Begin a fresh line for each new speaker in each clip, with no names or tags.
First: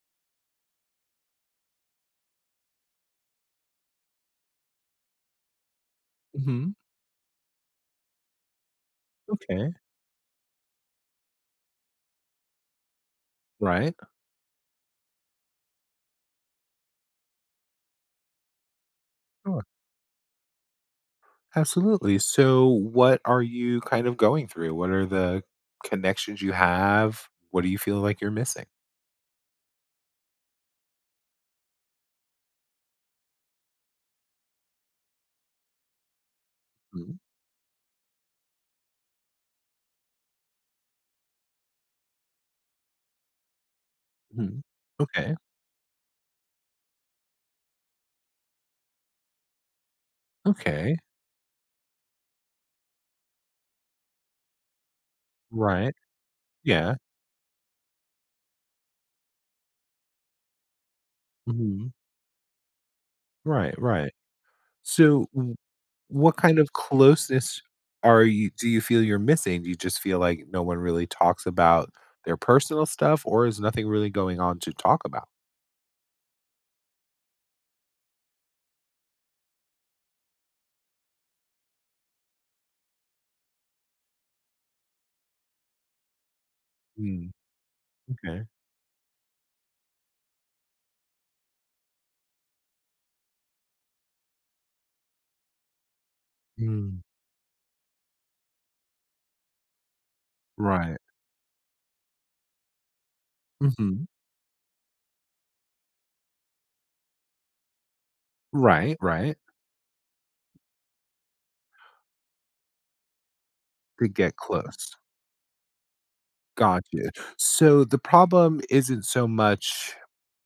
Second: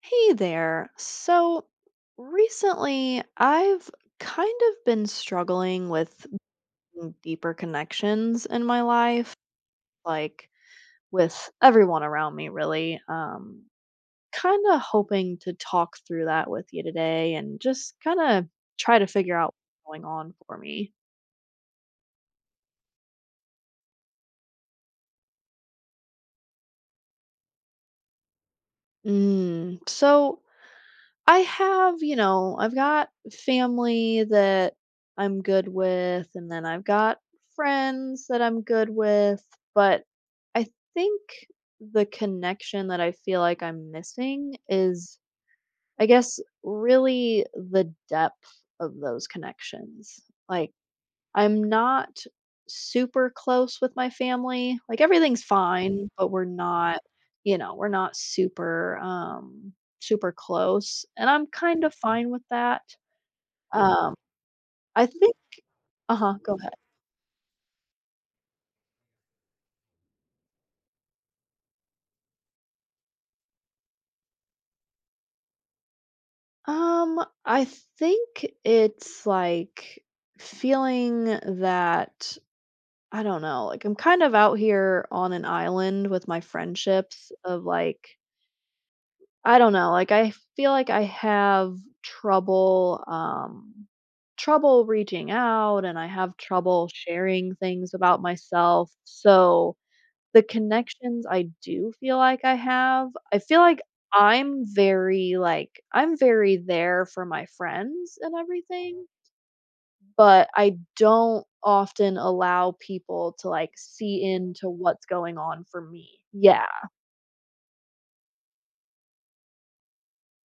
Hey there. So recently, I've kind of been struggling with
Mhm.
making deeper connections in my life,
Okay.
like with everyone around me, really.
Right.
Kind of hoping to talk through that with you today and just kind of try to figure out
Sure.
what's going on for me.
Absolutely. So, what are you kind of going through? What are the connections you have? What do you feel like you're missing?
So I have, you know, I've got family that I'm good with, and then I've got
Mhm.
friends that I'm good with, but I think the connection that I feel like I'm missing
Mhm.
is,
Okay.
I guess, really the depth of those connections. Like,
Okay.
I'm not super close with my family. Like, everything's
Right.
fine, but we're
Yeah.
not, you know, we're not super, super close, and I'm kind
Mhm.
of fine with that.
Right. Right.
Um, I
So,
think
w-
Uh-huh,
what
go
kind of
ahead.
closeness are you? Do you feel you're missing? Do you just feel like no one really talks about their personal stuff, or is nothing really going on to talk about?
I think it's, like, feeling that I don't know, like, I'm kind of out here on an island with my friendships
Mm,
of, like
okay.
I don't know, like, I feel like I have trouble, trouble reaching out, and I have trouble
Mm,
sharing things about myself, so the
right.
connections I do feel like I have, I feel
Hmm.
like I'm very there for my friends and
Right.
everything,
Right.
but I don't often allow people to, like,
To
see
get
into
close.
what's going on for me. Yeah.
Gotcha. So the problem isn't so much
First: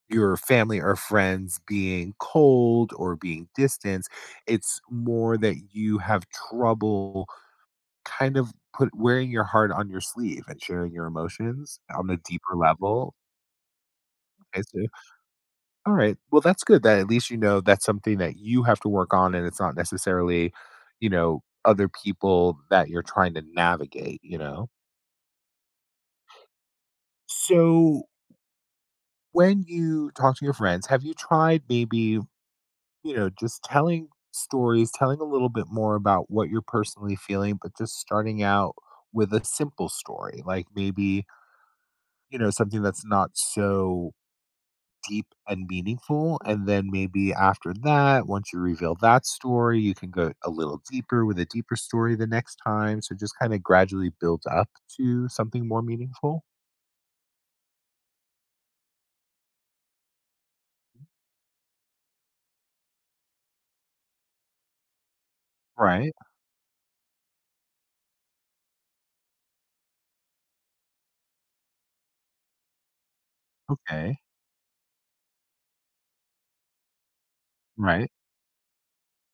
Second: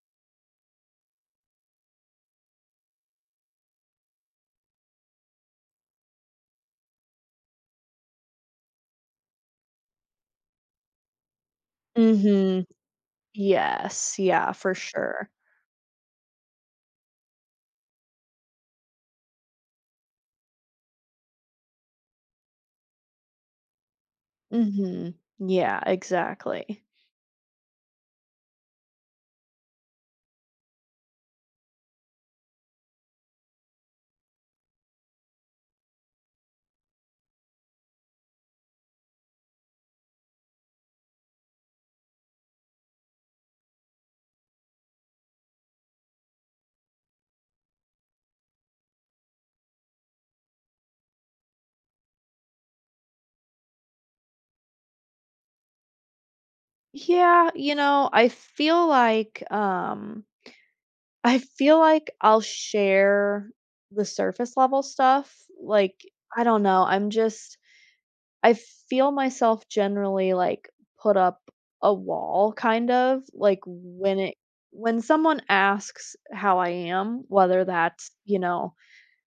your family or friends being cold or being distant, it's more that you have trouble kind of put wearing your heart on your sleeve and sharing your emotions on a deeper
Mhm.
level.
Yes, yeah,
Okay,
for
so
sure.
alright, well, that's good that at least you know that's something that you have to work on and it's not necessarily, you know, other people that you're trying to navigate, you know?
Mhm. Yeah, exactly.
So when you talk to your friends, have you tried maybe, you know, just telling stories, telling a little bit more about what you're personally feeling, but just starting out with a simple story, like maybe, you know, something that's not so deep and meaningful. And then maybe after that, once you reveal that story, you can go a little deeper with a deeper story the next time. So just kind of gradually build up to something more meaningful.
Yeah, I feel like I feel like I'll share the surface level stuff. Like,
Right.
I don't know, I'm just I feel myself generally like put up a wall kind of like when
Okay.
it when someone asks how I am, whether that's,
Right.
you know,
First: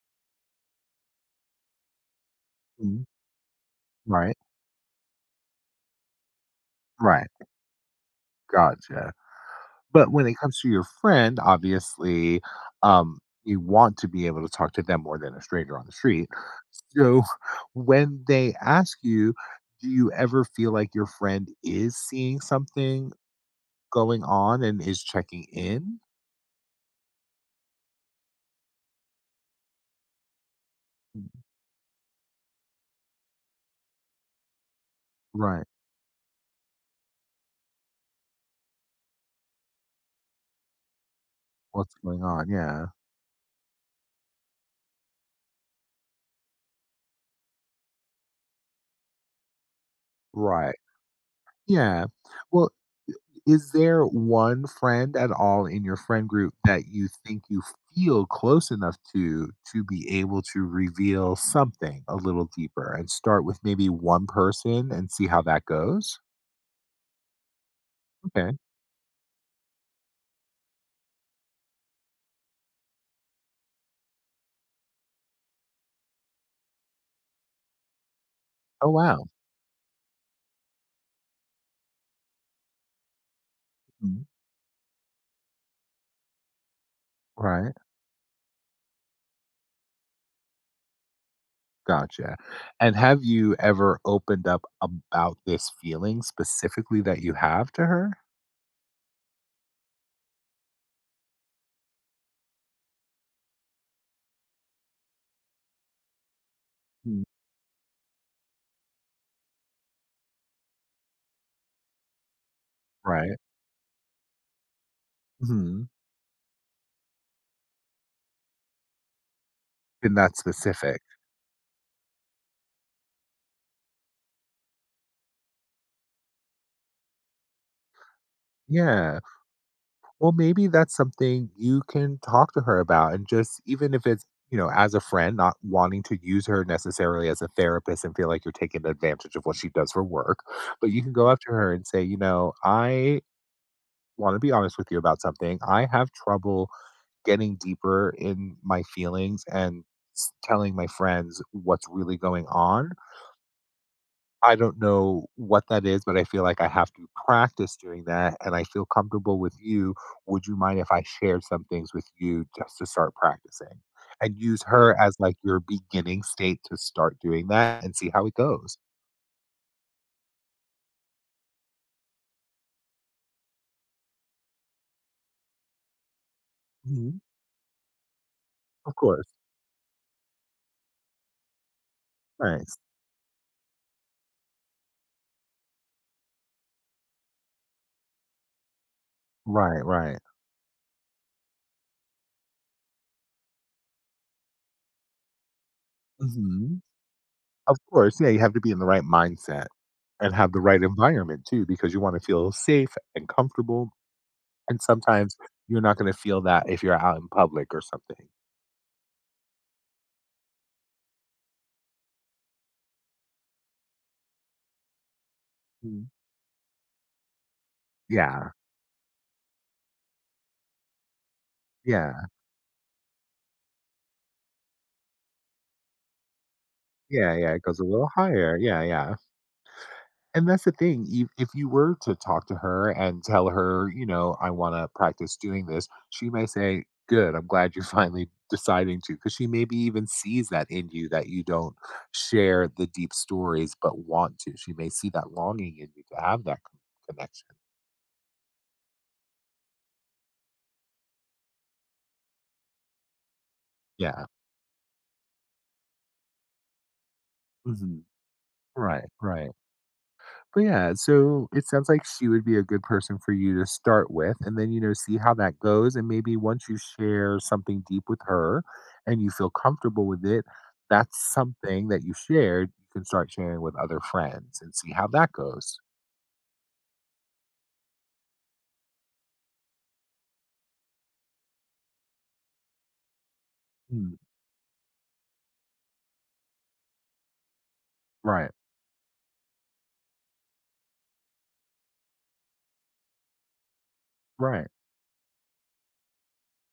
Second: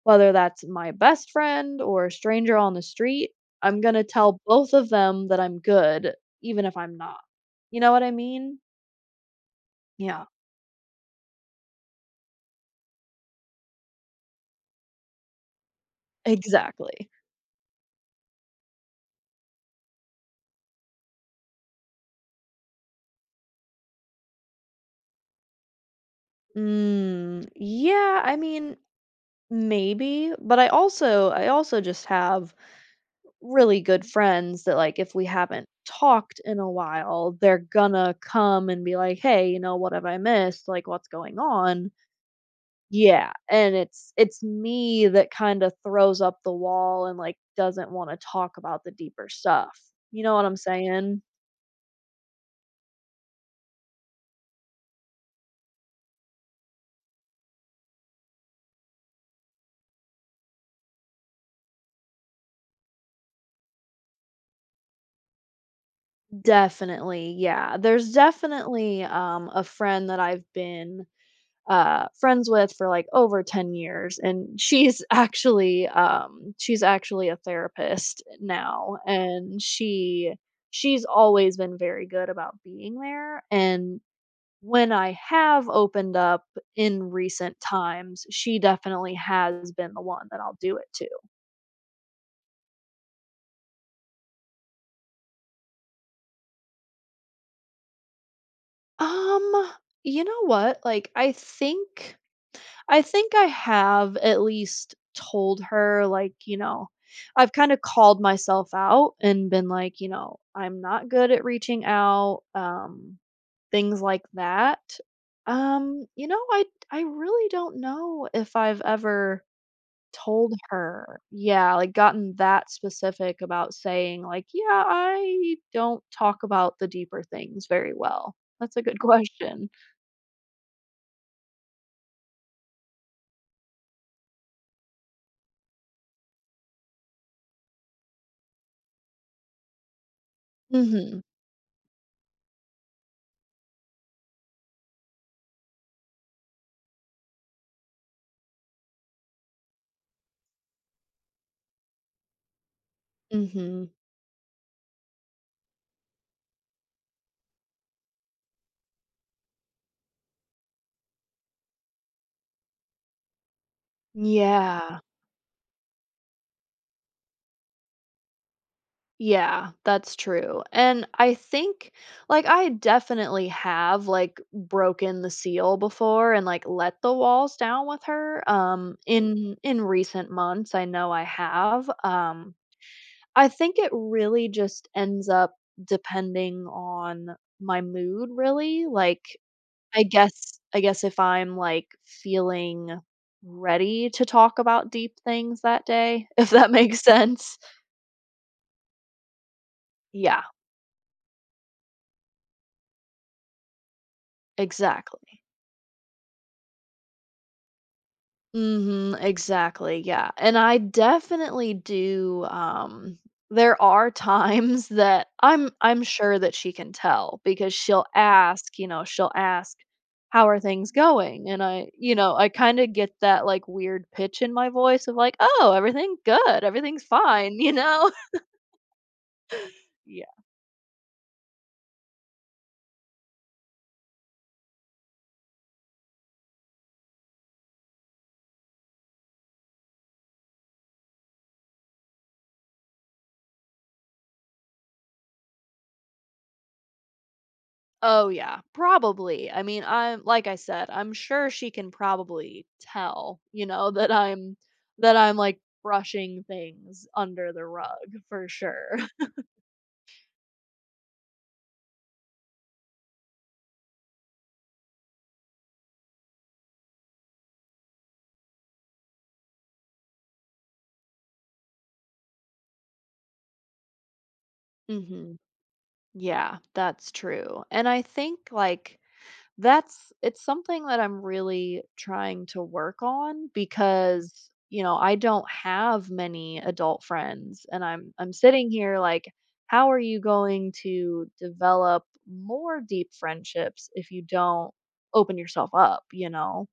whether that's my best friend or a stranger on the
Mm.
street, I'm gonna
Right.
tell both of them that I'm good, even if I'm not.
Right.
You know what I mean?
Gotcha. But
Yeah,
when it comes to your friend, obviously, you want to be able to talk to them more than a stranger on the street.
exactly.
So when they ask you, do you ever feel like your friend is seeing something going on and is checking in?
Mm, yeah, I mean, maybe, but I also just have really good friends that like if we
Right.
haven't talked in a while, they're gonna come and be like, "Hey, you know, what have I missed? Like what's going on?"
What's going on? Yeah.
Yeah, and it's me that kinda throws up the wall and, like, doesn't wanna talk about the deeper stuff. You know what I'm
Right.
saying?
Yeah. Well, is there one friend at all in your friend group that you think you feel close enough to be able to reveal something a little deeper and start with maybe one person and see how that goes?
Definitely, yeah. There's
Okay.
definitely, a friend that I've been, friends with for, like, over 10 years, and she's actually, she's actually a therapist
Oh,
now,
wow.
and she's always been very good about being there, and
Mhm.
when I have opened up in recent
Right.
times, she definitely has been the one that I'll do it to.
Gotcha. And have you ever opened up about this feeling specifically that you have to her?
Um, you know what? Like I think I have at least told her like, you know,
Mm.
I've kind of called myself out and been like, you know, I'm not good at reaching out,
Right.
things like that.
Hmm.
You know, I really don't know if I've ever
Been that
told
specific.
her. Yeah, like, gotten that specific about saying, like, "Yeah, I don't talk about the deeper things very well." That's a good
Yeah.
question.
Well, maybe that's something you can talk to her about and just even if it's, you know, as a friend, not wanting to use her necessarily as a therapist and feel like you're taking advantage of what she does for work, but you can
Mhm,
go up to her and say, you know, I want to be honest with you about something. I have trouble getting deeper in my feelings and telling my friends what's really going on.
mhm.
I don't know what that is, but I feel like I have to practice doing that, and I feel comfortable with you. Would you mind if I shared some things with you just to start practicing? And use her
Yeah,
as like your beginning state to start doing that and see how it goes.
yeah, that's true, and I think like, I definitely have, like, broken the seal before and, like, let the
Mhm.
walls down with her,
Of course.
in recent months, I know I have,
Nice.
I think it really just ends up depending on my mood, really. Like,
Right,
I
right.
guess I guess if I'm, like, feeling ready to talk about deep things that day, if that
Mhm.
makes sense.
Of course. Yeah, you have to be in the right mindset and
Yeah,
have the right environment too, because you wanna feel safe and comfortable, and sometimes
exactly.
you're not gonna feel that if you're out in public or something.
Mhm, exactly, yeah, and I definitely do, there are times that I'm
Mhm.
sure that she can tell because she'll
Yeah.
ask, you know, she'll ask, "How are things going?" And I you
Yeah.
know, I kinda get that, like, weird pitch in my voice of like, "Oh, everything good, everything's
Yeah, yeah,
fine,"
it
you
goes a little
know?
higher. Yeah, yeah.
Yeah.
And that's the thing, if you were to talk to her and tell her, you know, "I wanna practice doing this," she may say, "Good, I'm glad you're finally deciding to." Because she maybe even sees that in you that you don't share the deep stories but want to. She may see that longing in you to have that c connection.
Oh, yeah, probably. I mean, I'm like I said, I'm sure she can probably tell, you know, that
Yeah.
I'm that I'm like brushing things under the rug
Mhm.
for sure.
Right, right. But yeah, so it sounds like she would be a good person for you to start with and then, you know, see how that goes. And maybe once you share something deep with her and you feel comfortable with it, that's something that you shared. You can start sharing with other friends and see how that
Mhm.
goes.
Yeah, that's true. And I think like that's it's something that I'm really trying to work on
Mm,
because, you know, I don't have many adult friends and I'm
right,
sitting here like, how are you going to develop more deep friendships if you
right.
don't open yourself up, you know?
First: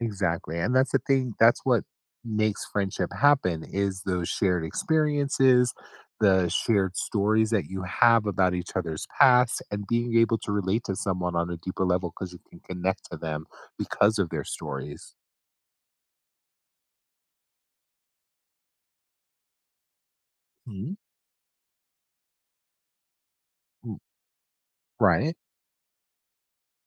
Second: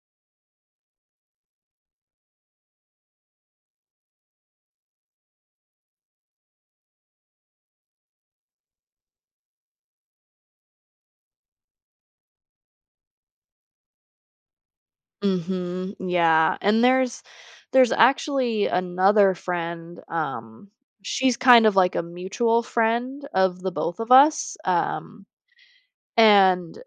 Exactly, and that's the thing, that's what makes friendship happen is those shared experiences, the shared stories that you have about each other's past, and being able to relate to someone on a deeper level because you can connect to them because of their stories.
Mhm. Yeah, and there's actually another friend.
Mhm,
She's kind of like a mutual friend of the
mm,
both of us.
right,
And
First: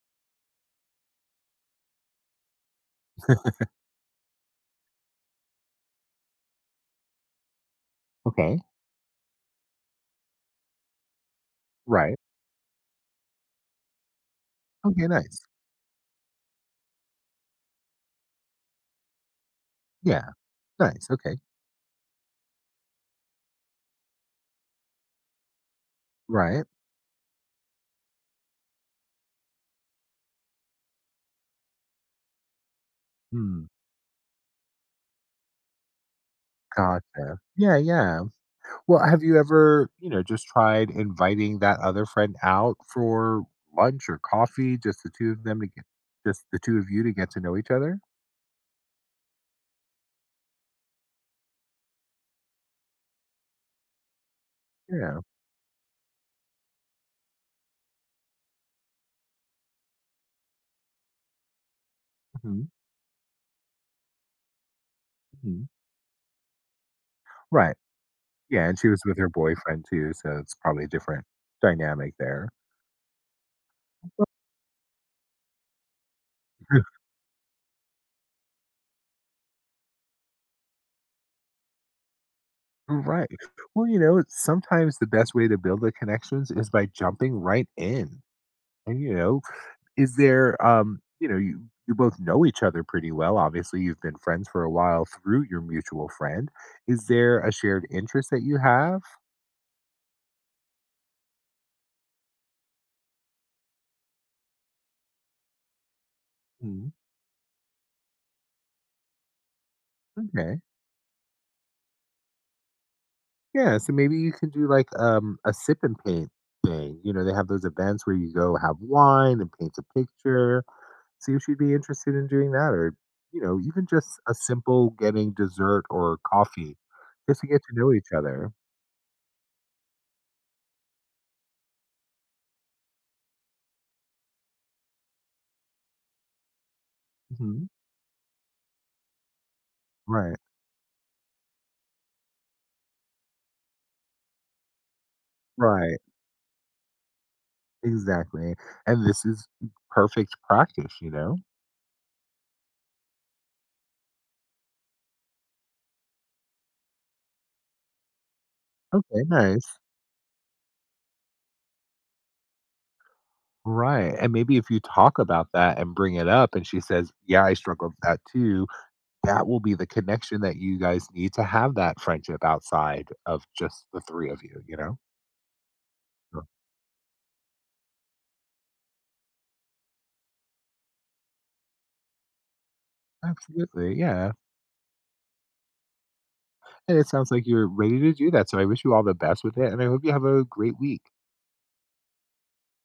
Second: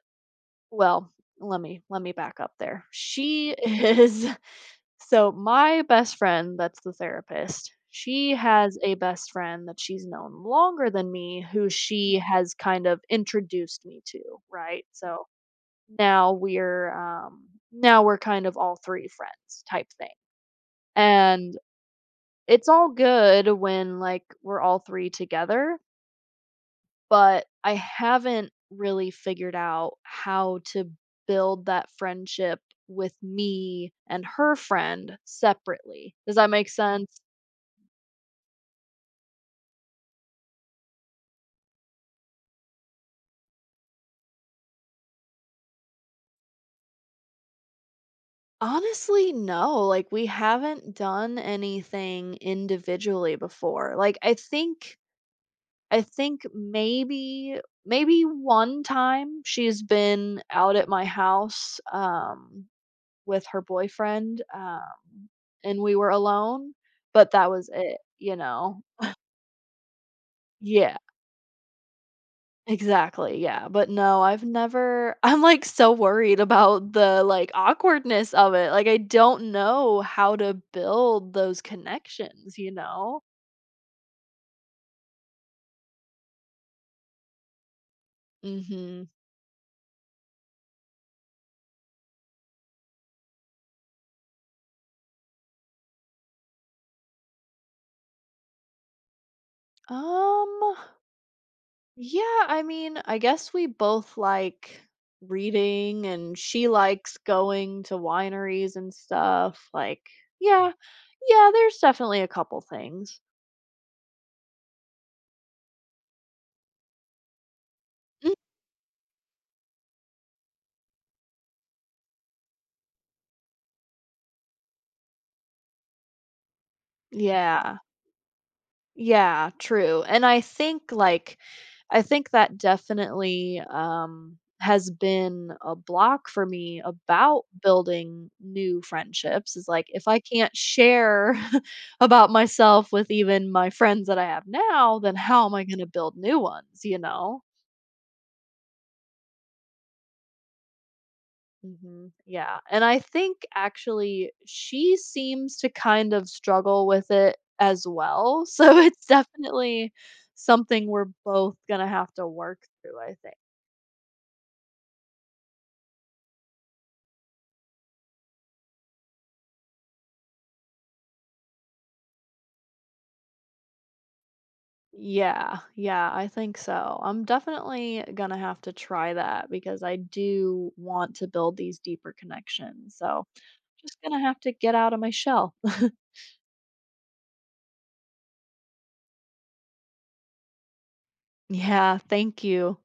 Well, let me back up there. She is so my best friend that's the therapist, she
okay,
has a best friend that she's known longer than me who
right,
she has kind of introduced me to, right?
okay,
So
nice,
now we're um now we're kind of all three friends type thing.
yeah, nice, okay,
And it's all good when like we're all three together,
right,
but I haven't really figured out how to build that friendship with
mm,
me and her friend separately. Does that make sense?
gotcha, yeah, yeah. Well, have you ever, you know, just tried inviting that other friend out for lunch or coffee, just the two of you to get to know each other?
Honestly, no. Like, we haven't done anything individually before. Like,
Yeah,
I think maybe, maybe one time she's been out at my house
mhm,
with her boyfriend
mhm.
and we were alone, but that was
Right.
it, you
Yeah, and
know?
she was with her boyfriend too, so it's probably a
Yeah,
different dynamic there.
exactly, yeah, but no, I've never I'm, like, so worried about the, like, awkwardness of it, like, I don't know how to build those connections, you know?
Right. Well, you know, sometimes the best way to build the connections is by jumping right in and,
Mhm.
you know, is there, you know, you both know each other pretty well. Obviously, you've been friends for a while through your mutual friend. Is there a shared interest that you have?
Um, yeah, I mean, I guess we both like reading, and she
Mm,
likes going to wineries and stuff, like
okay.
yeah, yeah, there's definitely a couple things.
Yeah. So maybe you can do like a sip and paint thing. You know, they have those events where
Mm,
you go have wine and paint a picture. See if she'd be interested in doing that, or you know, even just a simple getting dessert or coffee, just to get to
yeah.
know each other.
Yeah, true, and I think, like I think that definitely, has been a block for me about
Hmm.
building new friendships is, like, if I
Right.
can't share about myself with even my friends that I have now, then how am I gonna
Right.
build new ones, you know?
Exactly, and this is perfect practice, you know?
Hmm. Yeah. And I think actually she seems to kind of struggle with it as well. So it's
Okay, nice.
definitely something we're both going to have to work through, I think.
Right, and maybe if you talk about that and bring it up and she says, "Yeah, I struggled with that too," that will be the connection that you guys need to have that friendship outside of just the three of you, you know?
Yeah. Yeah. I
So
think so. I'm definitely going to have to try that because I do want to build these deeper connections. So
absolutely,
just going to
yeah,
have to get out of my shell.
and it sounds like you're ready to do that, so I wish you all the best with it, and I hope you have a great week.
Yeah. Thank you.